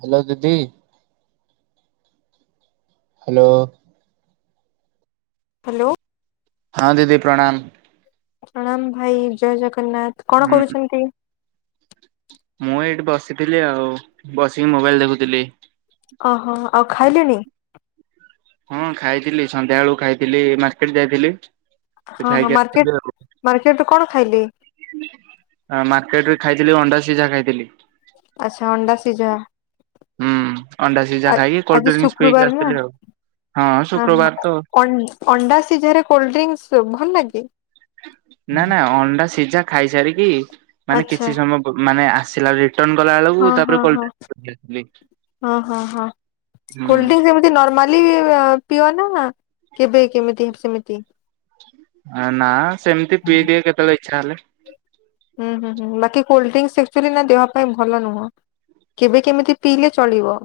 Hello ଦିଦି hello hello ହଁ ଦିଦି ପ୍ରଣାମ୍ ପ୍ରଣାମ୍ ଭାଇ ଜୟ ଜଗନ୍ନାଥ କଣ ହୁଁ କରୁଛନ୍ତି? ମୁଁ ଏଇଠି ବସିଥିଲି ଆଉ ବସିକି ମୋବାଇଲ୍ ଦେଖୁଥିଲି। ଓହୋ ଆଉ ଖାଇଲେଣି? ହଁ ଖାଇଥିଲି ସନ୍ଧ୍ୟା ବେଳକୁ ଖାଇଥିଲି ମାର୍କେଟ୍ ଯାଇଥିଲି। ସେ ହଁ ହଁ ଖାଇକି ମାର୍କେଟ୍ ମାର୍କେଟ୍ ରେ କଣ ଖାଇଲେ? ମାର୍କେଟରେ ଖାଇଥିଲି ଅଣ୍ଡା ସିଝା ଖାଇଥିଲି। ଆଚ୍ଛା ଅଣ୍ଡା ସିଝା ହୁଁ ଅଣ୍ଡା ସିଝା ଆ ଖାଇକି କୋଲ୍ଡ ଆଜି ଡିର୍ଙ୍କସ୍ ପିଇକି ଶୁକ୍ରବାର ନା ଆସଥିଲି ଆଉ ହଁ ଶୁକ୍ରବାର ହଁ। ତ। ଅନ୍ ଅଣ୍ଡା ସିଝରେ କୋଲ୍ଡ ଡ୍ରିଙ୍କ୍ସ୍ ଭଲ ଲାଗେ? ନା ନା ଅଣ୍ଡା ସିଝା ଖାଇସାରିକି ମାନେ ଆଚ୍ଛା କିଛି ସମୟ ମାନେ ଆସିଲା ଲାଳକୁ ହଁ ତାପରେ ହଁ ହଁ। ହଁ ହଁ ହଁ କୋଲ୍ଡଡ୍ରିଙ୍କସ [unintelligible] ଏମିତି ନର୍ମାଲି ପିଅ ନା କେବେ କେମିତି ସେମିତି? ନା ସେମିତି ପିଇଦି ଏ କେତେବେଳେ ଇଚ୍ଛା ହେଲେ। ହୁଁ ହୁଁ ହୁଁ ବାକି କୋଲ୍ଡ୍ରିଙ୍କସଚୁଲି ନା ଦେହ ପାଇଁ ଭଲ ନୁହଁ। କେବେ କେମିତି ପିଇଲେ ଚଳିବ।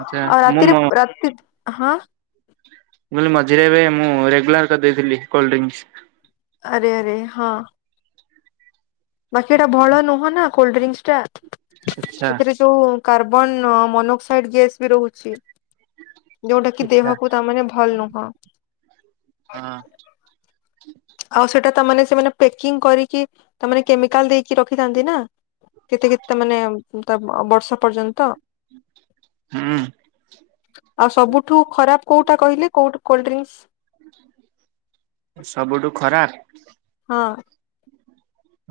ଆଚ୍ଛା ଆଉ ମୁଁ ରାତିରେ ମୋ ରାତି ହଁ ବୁଲି ମଝିରେ ଏବେ ମୁଁ ରେଗୁଲାର୍ କରିଦେଇଥିଲି କୋଲ୍ଡ ଡ୍ରିନ୍କ୍। ଆରେ ଆରେ ହଁ ବାକି ଏଟା ଭଲ ନୁହଁ ନା କୋଲ୍ଡଡ୍ରିଙ୍କସ୍ ଟା ଆଚ୍ଛା ସେଥିରେ ଯୋଉ କାର୍ବନ୍ ମୋନୋକ୍ସାଇଡ୍ ଗ୍ୟାସ୍ ବି ରହୁଛି। ଯୋଉଟା କି ଆଚ୍ଛା। ଦେହକୁ ତାମାନେ ଭଲ୍ ନୁହଁ। ହଁ। ଆଉ ସେଟା ତାମାନେ ସେମାନେ ପ୍ୟାକିଂ କରିକି ତାମାନେ କେମିକାଲ୍ ଦେଇକି ରଖିଥାନ୍ତି ନା। କେତେ କେତେ ମାନେ ତା ବର୍ଷ ପର୍ଯ୍ୟନ୍ତ। ହୁଁ। ଆଉ ସବୁଠୁ ଖରାପ୍ କୋଉଟା କହିଲେ କଉଠୁ କୋଲ୍ଡ ଡ୍ରିଙ୍କସ୍। ସବୁଠୁ ଖରାପ୍ ହଁ।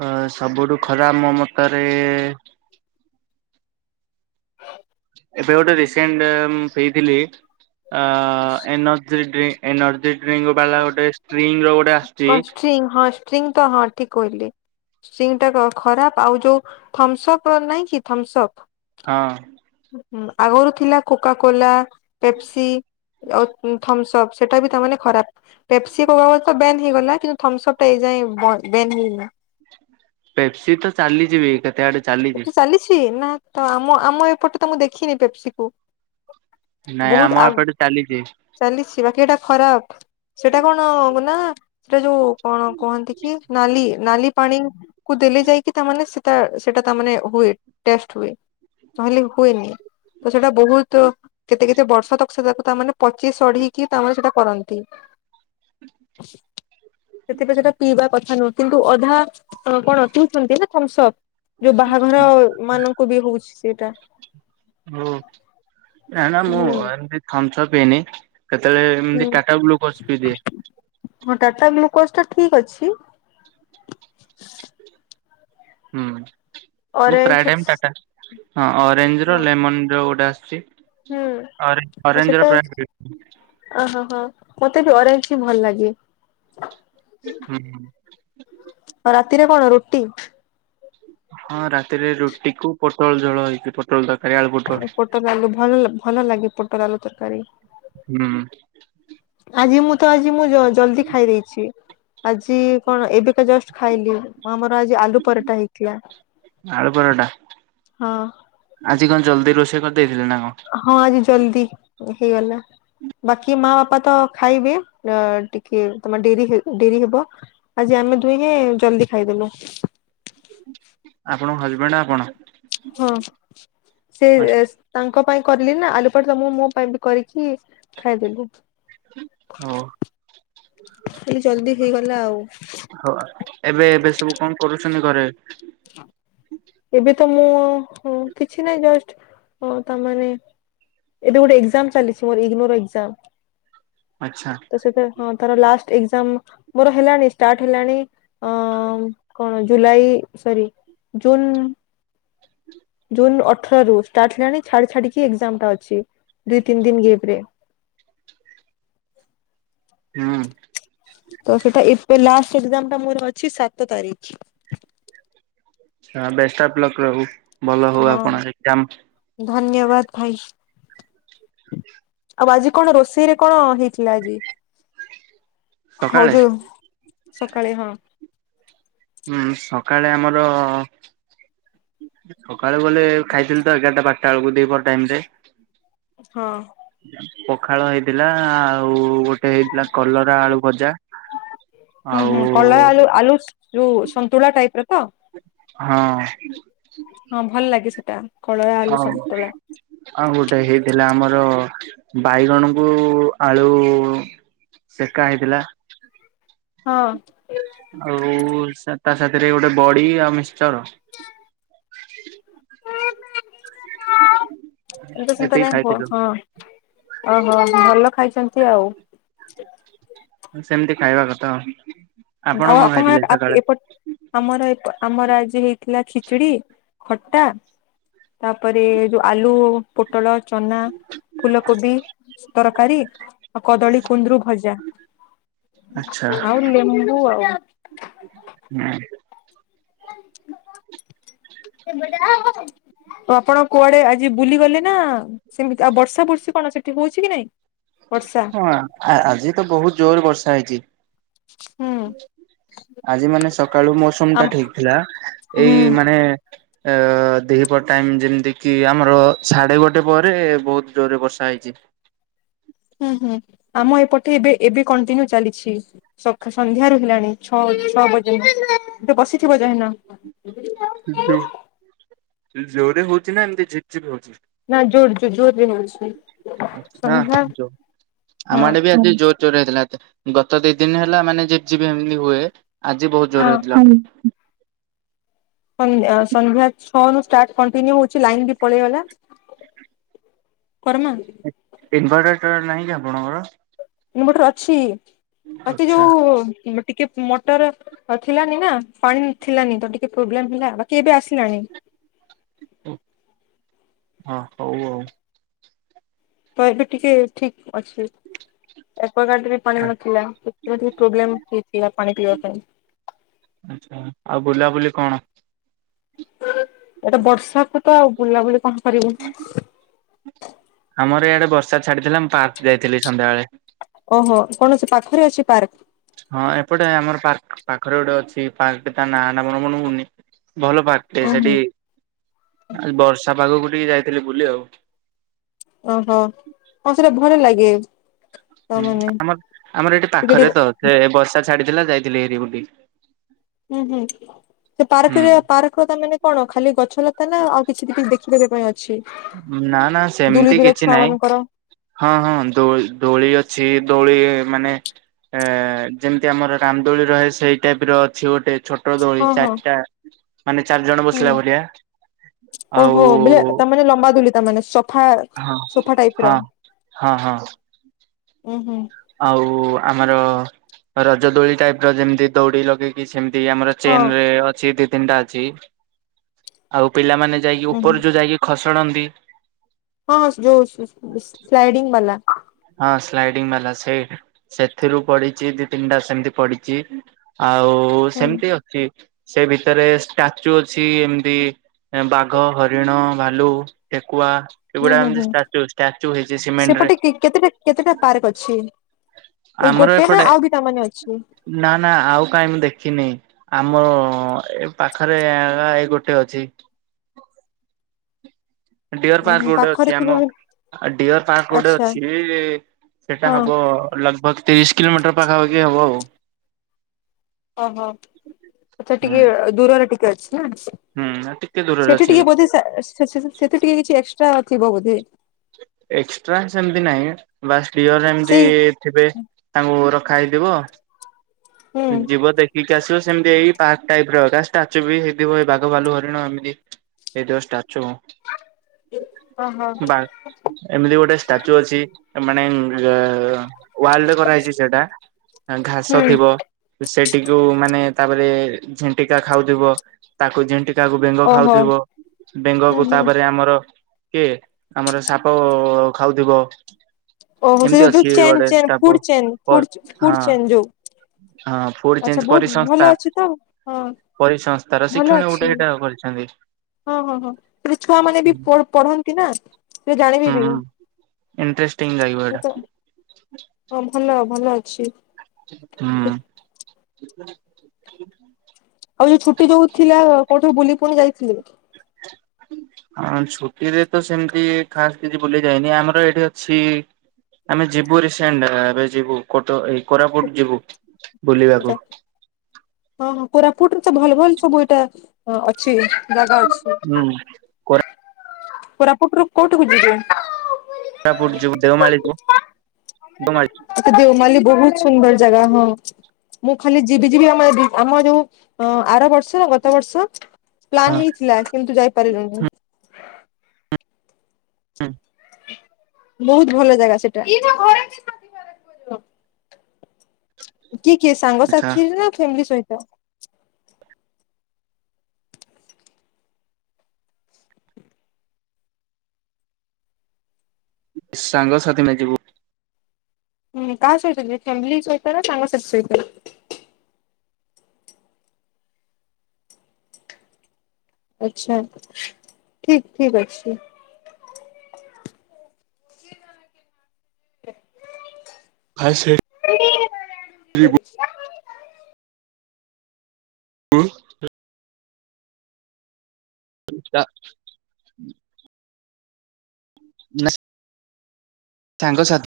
ଅ ସବୁଠୁ ଖରା ମୋ ମତରେ ଏବେ ଗୋଟେ ରିସେଣ୍ଟ୍ ମୁଁ ପିଥିଲି ଏନ୍ର୍ଜି ଡିର୍। ଏନର୍ଜି ଡ୍ରିଙ୍କ୍ ବାଲା ଗୋଟେ ସ୍ପ୍ରିଙ୍ଗ୍ ର ଗୋଟେ ଆସୁଛି। ଷ୍ଟ୍ରି ହଁଷ୍ଟ୍ରିଙ୍ଗ୍ ତ ହଁ ଠିକ୍ କହିଲେ। ସିଙ୍ଗ୍ ଟା ଖରାପ ଆଉ ଯୋଉ ଥମ୍ସ୍ ଅପ୍ ନାହିଁ କି ଥମ୍ସ୍ ଅପ୍ ହଁ। ହୁଁ ଆଗରୁ ଥିଲା କୋକା କୋଲା ପେପ୍ସି୍। ଆଉ ଥମ୍ସ୍ ଅପ୍ ସେଇଟା ବି ତାମାନେେ ଖରାପ୍। ପେପ୍ସି କୋକାକୋଲ ତ ବ୍ୟାନ୍ ହେଇଗଲା କିନ୍ତୁ ଥମ୍ସପ୍ ଟାଇ ଏ ଯାଏ ବନ୍ ବେନ୍ ହେଇନି। ପେପ୍ସି ତ ଚାଲିଯିବି କେତେ ଆଡେ। ଚାଲିଛି। ଏଠ ଚାଲିଛି ନା ତ ଆମ ଆମ ଏପଟେ ତ ମୁଁ ଦେଖିନି ପେପ୍ସି କୁ। ନାଇଁ ବହୁତ ଆମ ଆ ଏପଟେ ଚାଲିଛି। ଚାଲିଛି ବାକି ଏଟା ଖରାପ। ସେଇଟା କଣ ନା ସେଟା ଯୋଉ କଣ କୁହନ୍ତି କି ନାଲି ନାଲି ପାଣିଙ୍ଗି। କୁ ଦେଲେ ଯାଇକି ତାମାନେ ସେଟା ସେଟା ତାମାନେ ହୁଏ ଟଷ୍ଟ ହୁଏ। ନହେଲେ ହୁଏନି ତ ସେଇଟା ବୋହୁତ୍ କେତେ କେତେ ବର୍ଷ ତକ ସେ ତାକୁ ତାମାନେ ପଚି ସଢିକି ତାମାନେ ସେଟା କରନ୍ତି। [inaudible] ସେଥିପାଇଁ ସେଟା ପିଇବା କଥା ନୁହଁ କିନ୍ତୁ ଅଧା କଣ ପିଉଛନ୍ତି ନା ଥମ୍ସପ୍। ଯୋଉ ବାହାଘର ମାନଙ୍କୁ ବି ହଉଛି ସେଇଟା। ଓ ନା ନା ମୁଁ ହୁଁ ଏମିତି ଥମ୍ସପ ପିଇନି। କେତେବେଳେ ହୁଁ। ଏମିତି ଟାଟା ଗ୍ଲୁକୋଜ ପି ଦିଏ। ହଁ ଟାଟା ଗ୍ଲୁକୋଜ ଟା ଠିକ୍ ଅଛି। ହୁଁ ମୁଁ ଅରେଞ୍ଜ ପ୍ରାଏ ଟାଇମ୍ ଟାଟା ହଁ ଅରେଞ୍ଜ ର ହଁ ଲେମନ ର ଗୋଟେ ଆସିଛି। ହୁଁ ଅରେ ଅରେଞ୍ଜ ପ୍ର ଏ। ଓହୋ ହୋ ମତେ ବି ଅରେଞ୍ଜ ଭଲ ଲାଗେସ। ହୁଁ। ଆଉ ରାତିରେ କଣ ରୁଟି। ହଁ ରାତିରେ ରୁଟି କୁ ପୋଟଳ ଝୋଳ ହେଇକି ପୋଟଳ ତରକାରୀ ଆଳୁ ପୋଟଳ। ପଟଲ ଆଲୁ ଭଲ ଭଲ ଲାଗେ ପଟଲ ଆଲୁ ତରକାରୀ। ହୁଁ। ଆଜି ମୁଁ ତ ଆଜି ମୁଁ ଜଲ୍ଦୀ ଖାଇ ଦେଇଛି। ଆଜି କଣ ଏବେକା ଜଷ୍ଟ ଖାଇଲି। ଆମର ଆଜି ଆଲୁ ପରଟା ହେଇଥିଲା ଆଳୁ ପରଟା ହଁ। ଆଜି କଣ ଜଲ୍ଦି ରୋଷେଇ କରିଦେଇଥିଲେ ନା କଣ। ହଁ ଆଜି ଜଲ୍ଦୀ ହେଇଗଲା। ବାକି ମା ବାପା ତ ଖାଇବେ ଟିକେ ତମ ଡେରି ଡେରି ହେବ। ଆଜି ଆମେ ଦୁହେଁ ଜଲଦି ଖାଇଦେଲୁ। ଆପଣଙ୍କ ହଜବେଣ୍ଡ ଆପଣ। ହଁ ସେ ରେ ସେ ତାଙ୍କ ପାଇଁ କରଲିି ନା ଆଲୁପଟ ତ ମୁଁ ମୋ ପାଇଁ ବି କରିକି ଖାଇଦେଲି। ହଁ। ହେଲି ଜଲ୍ଦୀହେଇଗଲା ଆଉ। ହୋ ଆ ଏବେ ଏବେ ସବୁ କଣ କରୁଛନ୍ତି ଘରେ। ଏବେ ତ ମୁଁ କିଛି ନାହିଁ ଜଷ୍ଟ ତାମାନେ ଏବେ ଗୋଟେ ଏଜାମ୍ ଚାଲିଛି ମୋର ଇଗ୍ନୋର ଏଜାମ୍ ଆଚ୍ଛା ତ ସେଟା ହଁ ତାର ଲାଷ୍ଟ ଏଜାମ୍ ମୋର ହେଲାଣି ଷ୍ଟାର୍ଟ ହେଲାଣି। ଅ କଣ ଜୁଲାଇ ସରି ଜୁନ୍। ଜୁନ ଅଠର ରୁ ଷ୍ଟାର୍ଟ ହେଲାଣି ଛାଡି ଛାଡିକି ଏକ୍ଜାମ ଟା ଅଛି ଦୁଇ ତିନି ଦିନି ଗିପ୍ ରେ। ହୁଁ। ତ ସେଟା ଏପେ ଲାଷ୍ଟ ଏକ୍ସମ୍ ଟା ମୋର ଅଛି ସାତ ତାରିଖ। ଏଁ ବେଷ୍ଟ ଅଫ ଲକ୍ ରହୁ ଭଲ ହଉ ହଁ ଆପଣ ଏକ୍ସାମ। ଧନ୍ୟବାଦ ଭାଇ। ଆଉ ଆଜି କଣ ରୋଷେଇ ରେ କଣ ହେଇଥିଲା ଆଜି? ହଉ ସକାଳେ ଯୁ ସକାଳେ ହଁ। ହୁଁ ସକାଳେ ଆମର ସକାଳୁ ବଲେ ଖାଇଥିଲି ତ ଏଗାରଟା ବାରଟା ବେଳକୁ ଦିପର ଟାଇମ ରେ। ହଁ। ପଖାଳ ହେଇଥିଲା ଆଉ ଗୋଟେ ହେଇଥିଲା କଲରା ଆଳୁ ଭଜା। ହୁଁ ଆଉ ହୁଁ କଲଳା ଆଲୁ ଆଲୁ ଯୋଉ ସନ୍ତୁଳା ଟାଇପ ର ତ? ହଁ। ହଁ ଭଲ ଲାଗେ ସେଟା କଳଳା ଆଲୁ ଆଉ ସନ୍ତଳା। ଆଉ ଗୋଟେ ହେଇଥିଲା ଆମର ବାଇଗଣକୁ ଆଳୁ ସେକା ହେଇଥିଲା। ହଁ। ଆଉ ତା ସାଥିରେ ଗୋଟେ ବଡି ଆଉ ମିକ୍ସିଚର୍। ଏ ଚିନ୍ତା ଏତିକି ନାହିଁ ହୁଅ ଖାଇଥିଲୁ। ହଁ ଓହୋ ଭଲ ଖାଇଛନ୍ତି ଆଉ। ସେମିତି ଖାଇବା କଥା ଆ ଆପଣ କଣ ଖାଇଥିଲେ ସକାଳେ? ଏପଟ ଆମର ଏପ୍ ଆମର ଆଜି ହେଇଥିଲା ଖିଚୁଡି ଖଟା ତାପରେ ଯୋଉ ଆଳୁ ପୋଟଳ ଚନା ଫୁଲକୋବି ତରକାରୀ ଆଉ କଦଳୀ କୁନ୍ଦରୁ ଭଜା। ଆଛା। ଆଉ ଲେମ୍ବୁ ଆଉ। ହୁଁ। ତ ଆପଣ କୁଆଡେ ଆ ଯି ବୁଲି ଗଲେ ନା ସେମିତି ଆଉ ବର୍ଷା ବର୍ଷି କଣ ସେଠି ହଉଛି କି ନାଇଁ? ବର୍ଷା ହଁ ଆଜି ତ ବହୁତ ଜୋର ବର୍ଷା ହେଇଛି। ହୁଁ ଆଜି ମାନେ ସକାଳୁ ମୌସୁମ ଟା ଆମ ଠିକ ଥିଲା ହୁଁ ଏଇ ମାନେ ଏ ଦହିପର ଟାଇମ ଯେମିତି କିି ଆମର ସାଢ଼େ ଗୋଟେ ପରେ ବହୁତ ଜୋରରେ ବର୍ଷା ହେଇଛି। ହୁଁ ହୁଁ ଆମ ଏପଟେ ଏବେ ଏବେ କଣ୍ଟିନ୍ୟୁ ଚାଲିଛି। ସକା ସନ୍ଧ୍ୟାରୁ ହେଲାଣି ଛଅ ଛଅ ବଜେ ବସିଥିବ ଯାହନ। ଜୋରେ ହଉଛି ନା ଏମତି ଝିପଝିପ ହଉଛି। ନାଇ ଜୋରେ ଯୋ ଜୋରେ ହଉଛି ସମଝା। ଆମଡେ ବି ଆଜି ଜୋରଜୋର ହେଥିଲା। ଗତ ଦି ଦିନ ହେଲା ମାନେ ଝିପି ଝିପି ଏମିତି ହୁଏ। ଆଜି ବହୁତ ଜୋର ହଁ ହେଇଥିଲା। ସ ସନ୍ଧ୍ୟା ଛଅରୁୁ ଷ୍ଟାର୍ଟ କଣ୍ଟିନ୍ୟୁ ହଉଛି ଲାଇନ ବି ପଳେଇଗଲା। କରମା ଇ ଇନଭର୍ଟରଟା ନାହିଁ କି ଆପଣଙ୍କର? ମୁ ଗୋଟେରେ ଅଛି ବାକି ଆଚ୍ଛା ଯୋଉ ଟିକେ ମଟର ଥିଲାନି ନା ପାଣି ଥିଲାନି ତ ଟିକେ ପ୍ରୋବ୍ଲେମ ହେଲା ବାକି ଏବେ ଆସିଲାଣି। ହଁ ହଉ ଆଉ। ତ ଏବେ ଟିକେ ଠିକ ଅଛି। ଏକୱଗାର୍ଡ ରେ ପାଣି ନଥିଲା ସେଥିପାଇଁ ଟିକେ ପ୍ରୋବ୍ଲେମ୍ ହେଇଥିଲା ପାଣି ପିଇବା ପାଇଁ। ଆଚ୍ଛା ଆଉ ବୁଲାବୁଲି କଣ? ଏଟା ବର୍ଷାକୁ ତ ଆଉ ବୁଲାବୁଲି କଣ କରିବ? ଆମର ଇଆଡ଼େ ବର୍ଷା ଛାଡ଼ିଥିଲା ମୁଁ ପାର୍କ ଯାଇଥିଲି ସନ୍ଧ୍ୟାବେଳେ। ଓହୋ କଣ ସେ ପାଖରେ ଅଛି ପାର୍କ। ହଁ ଏପଟେ ଆମର ପାର୍କ ପାଖରେ ଗୋଟେ ଅଛି ପାର୍କ ତା ନାଁ ଟା ମୋର ମନେ ପଡ଼ୁନି ଭଲ ପାର୍କ। ଟେ ଉଁ ହୁଁ ସେଠି ବର୍ଷା ପାଗକୁ ଟିକେ ଯାଇଥିଲି ବୁଲି ଆଉ। ଓହୋ ହ ସେଇଟା ଭଲ ଲାଗେ। ହୁଁ ତାମାନେ ଆମ ଆମର ଏଠି ଟିକେ ପାଖରେ ଟିକେ ତ ସେ ବର୍ଷା ଛାଡ଼ିଥିଲା ଯାଇଥିଲି ଏରି ବୁଲି। ହୁଁ ହୁଁ ସେ ପାର୍କରେ ହୁଁ। ପାର୍କ ତା ମାନେ କଣ ଖାଲି ଗଛ ଲତା ନା ଆଉ କିଛି ଟିକି ଦେଖିଦବା ପାଇଁ ଅଛି। ନା ନା ଦୁଲି ସେମିତି ଦୁଲା କିଛି ଛୁଆ ନାହିଁ। ମାନଙ୍କର ହଁ ହଁ ଦୋ ଦୋଳି ଅଛି ଦୋଳି ମାନେ ଏ ଯେମିତି ଆମର ରାମଦୋଳି ରହେ ସେଇ ଟାଇପ ର ଅଛି ଗୋଟେ ଛୋ ଟ ଦୋଳି ହଁ ହଁ ଚାରିଟା ମାନେ ଚାରି ଜଣ ହୁଁ ବସିଲା ଭଳିଆ। ଆଉ ଓହୋ ବେଳେ ତାମାନେ ଲମ୍ବା ଦୋଳି। ତାମାନେ ସୋଫା ହଁ ସୋଫା ହଁ ଟାଇପର ହଁ ହଁ। ଉଁ ହୁଁ। ଆଉ ଆମର ରଜ ଦୋଳି ଟାଇପର ଯେମିତି ଦଉଡ଼ି ଲଗେଇକି ସେମିତି ଆମର ହଁ ଚେନରେ ଅଛି ଦି ତିନିଟା ଅଛି ଆଉ ପିଲାମାନେ ଯାଇକି ହୁଁ ଉପରୁ ଯୋଉ ଯାଇକି ଖସଡ଼ନ୍ତି ହଁ ଯୋଉ ସ୍ଲାଇଡିଙ୍ଗ ବାଲା। ହଁ ସ୍ଲାଇଡିଙ୍ଗ ବାଲା ସେଇ ସେଥିରୁ ପଡ଼ିଛି ଦି ତିନିଟା ସେମିତି ପଡ଼ିଛି ଆଉ ହୁଁ ସେମିତି ଅ ଚି ସେ ଭିତରେ ଷ୍ଟାଚୁ ଅଛି ଏମିତି ଏ ବାଘ, ହରିଣ, ଭାଲୁ, ଠେକୁଆ ହୁଁ ଏଗୁଡ଼ାକ ହୁଁ ଏମିତି ହୁଁ ଷ୍ଟାଚୁ ଷ୍ଟାଚୁ ହେଇଚି ସିମେଣ୍ଟ ସେପଟେ ରେ। କେତେଟା କେତେଟା ପାର୍କ ଅଛି ଏଇ ଆମର ଗୋଟେ ନା ଏପଟେ ଆଉ ବି ତାମାନେ ଅଛି? ନା ନା ଆଉ କାଇଁ ମୁଁ ଦେଖିନି। ଆମର ଏ ପାଖରେ ଆ ଏଇ ଗୋଟେ ଅଛି। ଡ଼ିଅର ଉଁ ପାର୍କ ହୁଁ ଗୋଟେ ପାଖରେ ଅଛି ଆମ ଥିବ ଡ଼ିଅର ପାର୍କ ଗୋଟେ ଆଚ୍ଛା ଅଛି। ଏ ସେଟା ହଁ ହବ ଲଗଭଗ ତିରିଶ କିଲୋମିଟର ପାଖାପାଖି ହବ ଆଉ। ଓହୋ ଆଚ୍ଛା ହୁଁ ଟିକେ ଦୂରରେ ଟିକେ ଅଛି ନା। ହୁଁ ଟିକେ ଦୂରରେ ସେଠି ଅଛି ଟିକେ ବୋଧେ ସେ ସେ ସେଠି ଟିକେ କିଛି ଏକ୍ସଟ୍ରା ଥିବ ବୋଧେ। ଏକ୍ସଟ୍ରା ସେମିତି ନାହିଁ ବାସ୍ ଡ଼ିଅର ଏମିତି ସେଇ ଥିବେ ତାଙ୍କୁ ରଖା ହେଇଥିବ। ହୁଁ ଯିବ ଦେଖିକି ଆସିବ ସେମିତି ଏଇ ପାର୍କ ଟାଇପ ର ଏକା। ଷ୍ଟାଚୁ ବି ହେଇଥିବ ଏଇ ବାଘ, ଭାଲୁ, ହରିଣ ଏମିତି ହେଇଥିବ ଷ୍ଟାଚୁ। ଓହୋ ବା ଏମିତି ଗୋଟେ ଷ୍ଟାଚୁ ଅଛି ମାନେ ଏ ୱାର୍ଲଡ଼ କରାହେଇଛି ସେଇଟା ଘାସ ହୁଁ ଥିବ। ସେଟିକୁ ମାନେ ତାପରେ ଝିଣ୍ଟିକା ଖାଉଥିବ ତାକୁ ଝିଣ୍ଟି କାକୁ ବେଙ୍ଗ ଓହୋ ଖାଉଥିବ ହୁଁ ବେଙ୍ଗକୁ ହୁଁ ତାପରେ ଆମର କିଏ ଆମର ସାପ ଖାଉଥିବ। ଓହୋ ସେ ଏମିତି ଯୋଉ ଯୋଉ ଅଛି ଚେନ୍ ଗୋଟେ chain stop food chain food per food ହଁ। ଚେନ୍ ଯୋଉ ହଁ ଫୁଡ୍ ଆଚ୍ଛା ଚେଞ୍ଜ ବହୁତ ପରିସଂସ୍ଥା। ଭଲ ଅଛି ତ ହଁ ପରିସଂସ୍ଥାର ଭଲ ଶିକ୍ଷଣ ଅଛି ଗୋଟେ ହେଇଟା ଆଉ କରିଛନ୍ତି। ହଁ ହଁ ହଁ ହେଲେ ଛୁଆ ମାନେ ବି ହୁଁ ପଢ଼ ପଢ଼ନ୍ତି ନା। ସେ ଜାଣିବେ ବି ହୁଁ ଇଣ୍ଟରେଷ୍ଟିଂ ଲାଗିବ ଏଇଟା ତ। ହଁ ଭଲ ଭଲ ଅଛି। ହୁଁ। ଆଉ ଯୋଉ ଛୁଟି ଯୋଉ ଥିଲା କୋଉଠୁ ବୁଲି ପୁଣି ଯାଇଥିଲ। ହୁଁ। ହଁ ଛୁଟିରେ ତ ସେମିତି ଖାସ୍ କିଛି ବୁଲି ଯାଇନି। ଆମର ଏଇଠି ଅଛି। ଆମେ ଯିବୁ ରିସେଣ୍ଟ ଏବେ ଯିବୁ କଟ ଏ କୋରାପୁଟ ଯିବୁ ବୁଲିବାକୁ। ଆଛା ହଁ ହଁ କୋରାପୁଟରେ ତ ଭଲ ଭଲ ସବୁ ଏଇଟା ଅଛି। ଜାଗା ଅଛି ହୁଁ କୋରାପୁଟରୁୁ କୋଉଠିକୁ ଯିବେ? କୋରାପୁଟ ଯିବୁ ଦେଓମାଳିକୁ ଦେଓମାଳି ଆ ଦେଓମାଳିରେ ବହୁତ ସୁନ୍ଦର ଜାଗା ହଁ। ମୁଁ ଖାଲି ଯିବି ଯିବି ଆମ ଆମ ଯୋଉ ଆର ବର୍ଷ ଗତ ବର୍ଷ ପ୍ଲାନ୍ ହେଇଥିଲା କିନ୍ତୁ ଯାଇପାରିଲୁନି। ହୁଁ। ବହୁତ ଭଲ ଜାଗା ସେଇଟା। କିଏ କିଏ ସାଙ୍ଗସାଥି ନା ଫ୍ୟାମିଲି ସହିତ? ସାଙ୍ଗସାଥି ମେ ଯିବୁ। ହୁଁ କାହା ସହିତ ଯିବେ ଫ୍ୟାମିଲି ସହିତ ନା ସାଙ୍ଗ ସାଥି ସହିତ। ଆଛା ଠିକ୍ ଠିକ୍ ଅଛି। ହାଇସ ହୁଁ। ଯାଉଛୁ ନାଁ [unintelligible] ସାଙ୍ଗସାଥି